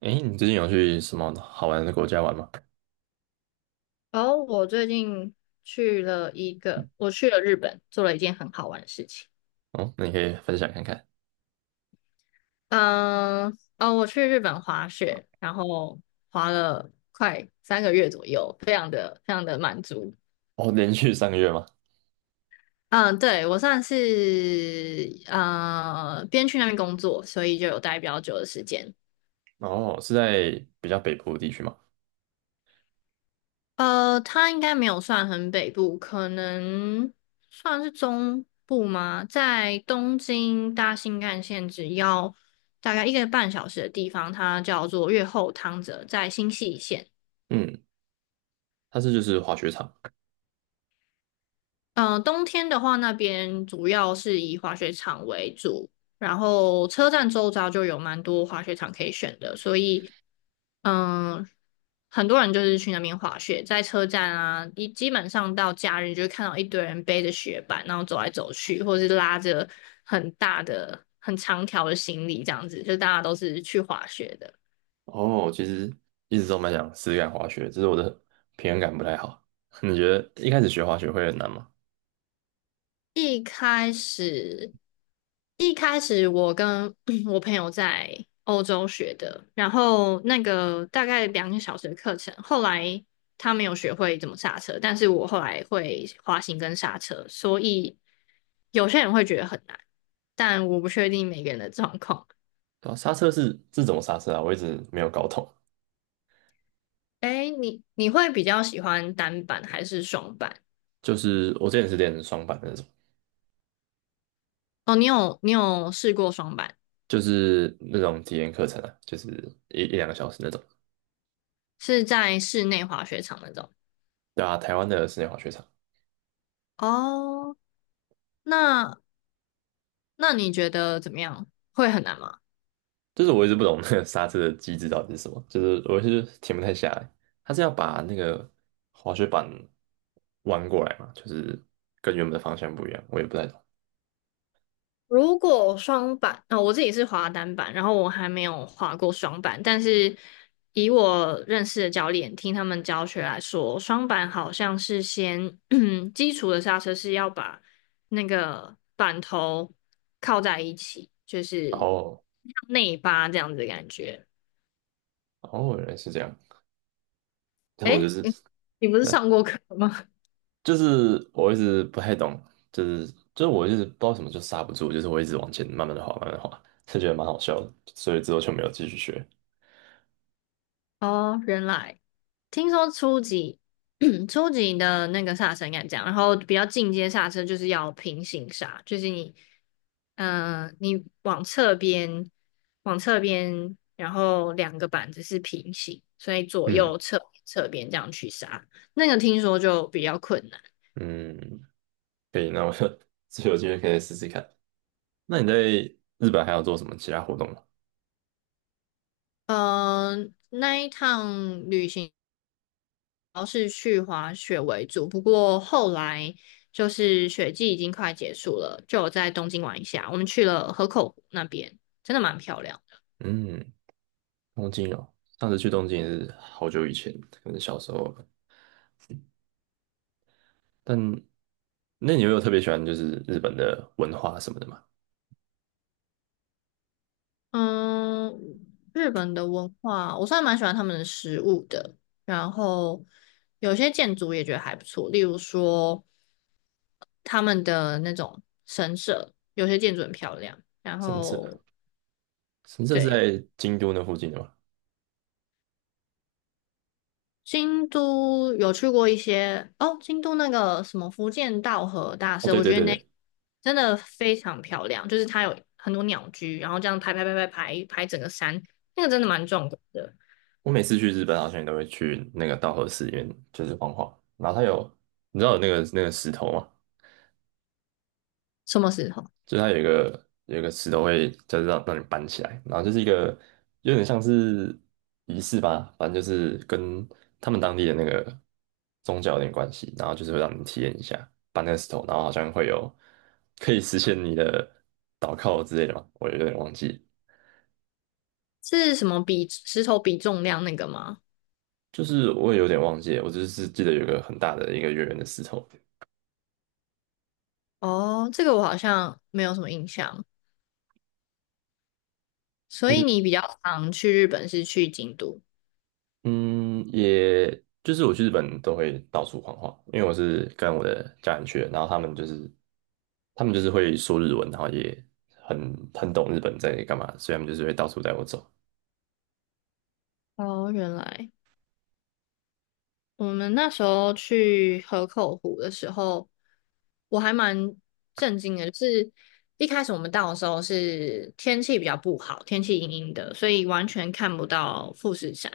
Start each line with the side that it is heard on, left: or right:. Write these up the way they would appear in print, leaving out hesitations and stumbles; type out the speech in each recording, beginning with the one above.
right: 诶，你最近有去什么好玩的国家玩吗？
left: 然后我最近去了一个，我去了日本，做了一件很好玩的事情。
right: 哦，那你可以分享看看。
left: 我去日本滑雪，然后滑了快3个月左右，非常的满足。
right: 哦，连续三个月吗？
left: 嗯，对，我算是边去那边工作，所以就有待比较久的时间。
right: 哦，是在比较北部的地区吗？
left: 它应该没有算很北部，可能算是中部吗？在东京搭新干线只要大概1个半小时的地方，它叫做越后汤泽，在新泻县。
right: 嗯，它是就是滑雪场。
left: 冬天的话，那边主要是以滑雪场为主，然后车站周遭就有蛮多滑雪场可以选的，所以嗯，很多人就是去那边滑雪，在车站啊，基本上到假日就会看到一堆人背着雪板，然后走来走去，或者是拉着很大的、很长条的行李这样子，就大家都是去滑雪的。
right: 哦，其实一直都蛮想试试看滑雪，只是我的平衡感不太好。你觉得一开始学滑雪会很难吗？
left: 一开始，一开始我跟 我朋友在欧洲学的，然后那个大概2个小时的课程，后来他没有学会怎么刹车，但是我后来会滑行跟刹车，所以有些人会觉得很难，但我不确定每个人的状况。
right: 对啊，刹车是怎么刹车啊？我一直没有搞懂。
left: 哎，你会比较喜欢单板还是双板？
right: 就是我之前是练双板的那种，
left: 哦，你有试过双板，
right: 就是那种体验课程啊，就是一两个小时那种。
left: 是在室内滑雪场那种。
right: 对啊，台湾的室内滑雪场。
left: 哦，那那你觉得怎么样？会很难吗？
right: 就是我一直不懂那个刹车的机制到底是什么，就是我是停不太下来。他是要把那个滑雪板弯过来嘛，就是跟原本的方向不一样，我也不太懂。
left: 如果双板，我自己是滑单板，然后我还没有滑过双板，但是以我认识的教练听他们教学来说，双板好像是先 基础的刹车是要把那个板头靠在一起，就是
right: 哦
left: 像内八这样子的感觉。
right: 哦，原来是这样。但我就
left: 诶，
right: 是，
left: 你不是
right: 对，
left: 上过课吗？
right: 就是我一直不太懂，就是就是我一直不知道什么就刹不住，就是我一直往前慢慢的滑，慢慢的滑，就觉得蛮好笑的，所以之后就没有继续学。
left: 哦，原来听说初级 初级的那个刹车应该这样，然后比较进阶刹车就是要平行刹，就是你，你往侧边，往侧边，然后两个板子是平行，所以左右
right: 嗯
left: 侧侧边这样去刹，那个听说就比较困难。
right: 嗯，可以，那我就 有机会可以试试看。那你在日本还有做什么其他活动吗？
left: 嗯、那一趟旅行。要是去滑雪为主，不过后来就是雪季已经快结束了，就有在东京玩一下。我们去了河口湖那边，真的蛮漂亮的。
right: 嗯。东京哦，上次去东京也是好久以前，可能小时候吧。但那你有没有特别喜欢就是日本的文化什么的吗？
left: 嗯，日本的文化，我算蛮喜欢他们的食物的，然后有些建筑也觉得还不错，例如说他们的那种神社，有些建筑很漂亮。然
right: 神社，
left: 后
right: 神社是
left: 对，
right: 在京都那附近的吗？
left: 京都有去过一些哦，京都那个什么福建道和大
right: 哦，
left: 社，
right: 对
left: 我
right: 对
left: 觉得
right: 对
left: 那
right: 对，
left: 真的非常漂亮，就是它有很多鸟居，然后这样排整个山，那个真的蛮壮观的。
right: 我每次去日本好像也都会去那个稻荷寺里面，就是晃晃。然后它有，你知道有那个石头吗？
left: 什么时候？
right: 就是它有一个石头会就是让你搬起来，然后就是一个有点像是仪式吧，反正就是跟他们当地的那个宗教有点关系，然后就是会让你体验一下搬那个石头，然后好像会有可以实现你的祷告之类的嘛，我有点忘记，
left: 是什么比石头比重量那个吗？
right: 就是我也有点忘记了我只是记得有一个很大的一个圆圆的石头，
left: 哦，这个我好像没有什么印象。所以你比较常去日本是去京都？
right: 嗯，也就是我去日本都会到处晃晃，因为我是跟我的家人去的，然后他们就是会说日文，然后也很懂日本在干嘛，所以他们就是会到处带我走。
left: 哦，原来。我们那时候去河口湖的时候，我还蛮震惊的，就是一开始我们到的时候是天气比较不好，天气阴阴的，所以完全看不到富士山。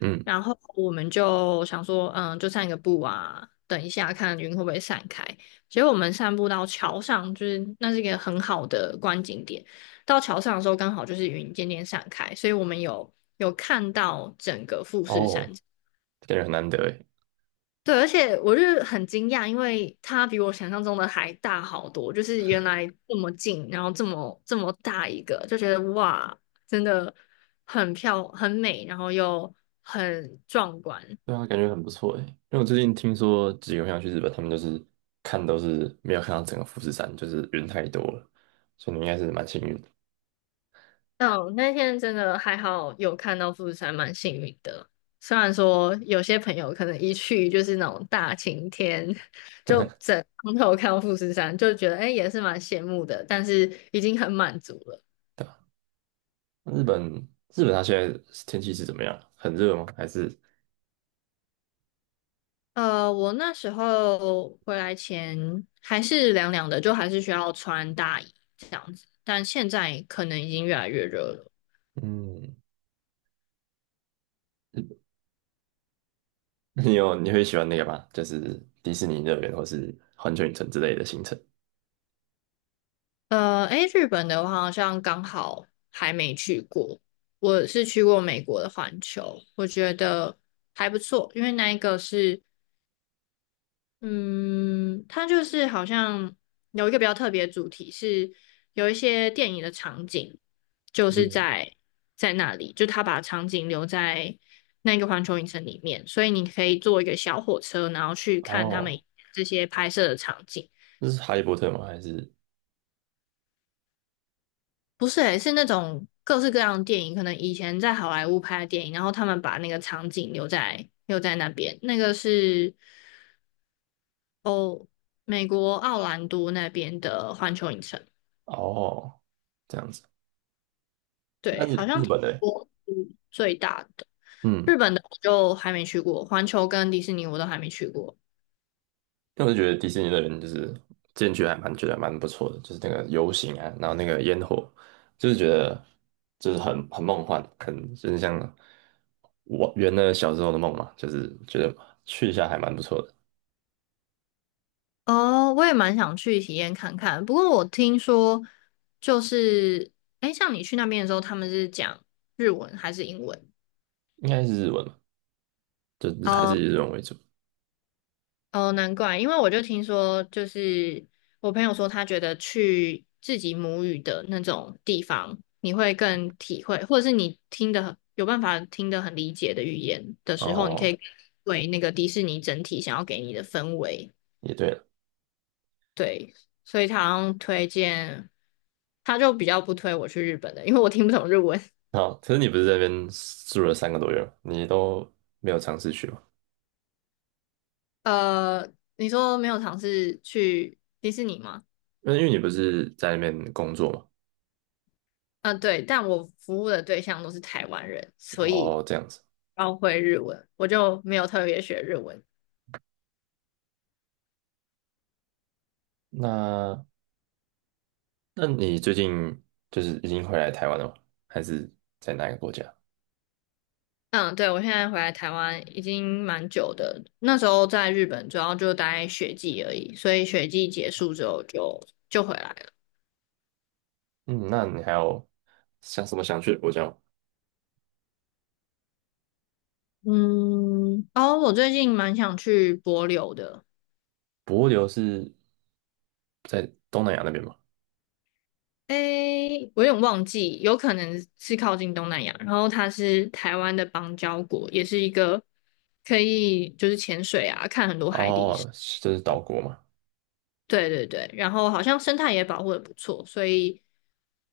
right: 嗯，
left: 然后我们就想说，嗯，就散个步啊，等一下看云会不会散开。结果我们散步到桥上，就是那是一个很好的观景点。到桥上的时候，刚好就是云渐渐散开，所以我们有看到整个富士山。
right: 哦，感觉很难得诶，
left: 对，而且我就是很惊讶，因为它比我想象中的还大好多，就是原来这么近，然后这么大一个，就觉得哇，真的很漂很美，然后又很壮观。
right: 对啊，感觉很不错诶，因为我最近听说几个朋友去日本，他们就是看都是没有看到整个富士山，就是人太多了，所以你应该是蛮幸运的。
left: 嗯，那天真的还好有看到富士山，蛮幸运的。虽然说有些朋友可能一去就是那种大晴天，就整从头看到富士山，就觉得诶也是蛮羡慕的，但是已经很满足了。
right: 那日本日本它现在天气是怎么样？很热吗？还是
left: 我那时候回来前还是凉凉的，就还是需要穿大衣这样子，但现在可能已经越来越热了。
right: 嗯？你有你会喜欢那个吗？就是迪士尼乐园或是环球影城之类的行程。
left: 日本的话好像刚好还没去过，我是去过美国的环球，我觉得还不错，因为那一个是嗯，它就是好像有一个比较特别的主题是有一些电影的场景，就是
right: 嗯，
left: 在那里，就他把场景留在那个环球影城里面，所以你可以坐一个小火车，然后去看他们
right: 哦，
left: 这些拍摄的场景。
right: 那是哈利波特吗？还是
left: 不是诶，是那种各式各样的电影，可能以前在好莱坞拍的电影，然后他们把那个场景留在那边，那个是哦，美国奥兰多那边的环球影城。
right: 哦这样子？那
left: 对，
right: 是
left: 好像
right: 日本的欸
left: 我是最大的。
right: 嗯，
left: 日本的我就还没去过，环球跟迪士尼我都还没去过。
right: 但我就觉得迪士尼乐园就是进去还蛮觉得蛮不错的，就是那个游行啊，然后那个烟火，就是觉得就是很梦幻，很就是像我圆了小时候的梦嘛，就是觉得去一下还蛮不错的。
left: 哦，我也蛮想去体验看看。不过我听说，就是，哎，像你去那边的时候，他们是讲日文还是英文？
right: 应该是日文吧，就还是以日文为主。
left: 哦，难怪，因为我就听说，就是我朋友说，他觉得去自己母语的那种地方，你会更体会，或者是你听的有办法听得很理解的语言的时候，你可
right: 哦，
left: 以为那个迪士尼整体想要给你的氛围。
right: 也对了。
left: 对，所以他好像推荐，他就比较不推我去日本的，因为我听不懂日文。
right: 好，可是你不是在那边住了三个多月吗你都没有尝试去吗？
left: 呃，你说没有尝试去迪士尼吗？
right: 那因为你不是在那边工作嘛。
left: 嗯、对，但我服务的对象都是台湾人，所以
right: 哦，这样子。
left: 包会日文，我就没有特别学日文。
right: 那那你最近就是已经回来台湾了吗？还是在哪个国家？
left: 嗯，对，我现在回来台湾已经蛮久的，那时候在日本主要就待学季而已，所以学季结束之后就回来了。
right: 嗯，那你还有想什么想去的国家吗？
left: 我最近蛮想去帛琉的，
right: 帛琉是在东南亚那边吗？
left: 诶，我有点忘记，有可能是靠近东南亚，然后它是台湾的邦交国，也是一个可以就是潜水啊，看很多海底。
right: 哦，就是岛国嘛。
left: 对对对，然后好像生态也保护的不错，所以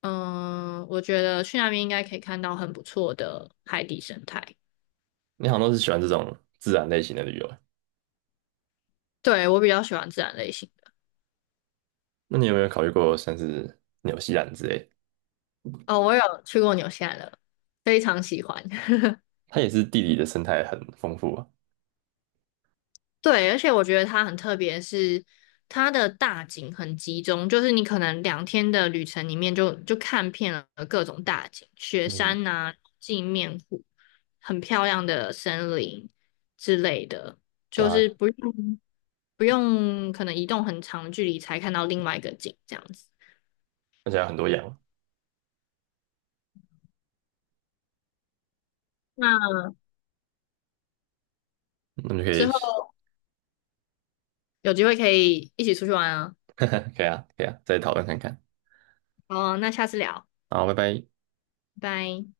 left: 嗯，我觉得去那边应该可以看到很不错的海底生态。
right: 你好像都是喜欢这种自然类型的旅游欸
left: 对，我比较喜欢自然类型的。
right: 那你有没有考虑过像是纽西兰之类的
left: 哦，我有去过纽西兰了，非常喜欢。
right: 它也是地理的生态很丰富啊。
left: 对，而且我觉得它很特别是，它的大景很集中，就是你可能2天的旅程里面就看遍了各种大景，雪
right: 嗯，
left: 山呐、镜面湖，很漂亮的森林之类的，
right: 对
left: 就
right: 啊，
left: 是不用可能移动很长的距离才看到另外一个景这样子。
right: 而且有很多羊，
left: 那
right: 那么就可
left: 之
right: 以，
left: 后有机会可以一起出去玩啊。
right: 可以啊，可以啊，再讨论看看。
left: 好，那下次聊，
right: 好，拜拜。
left: 拜拜。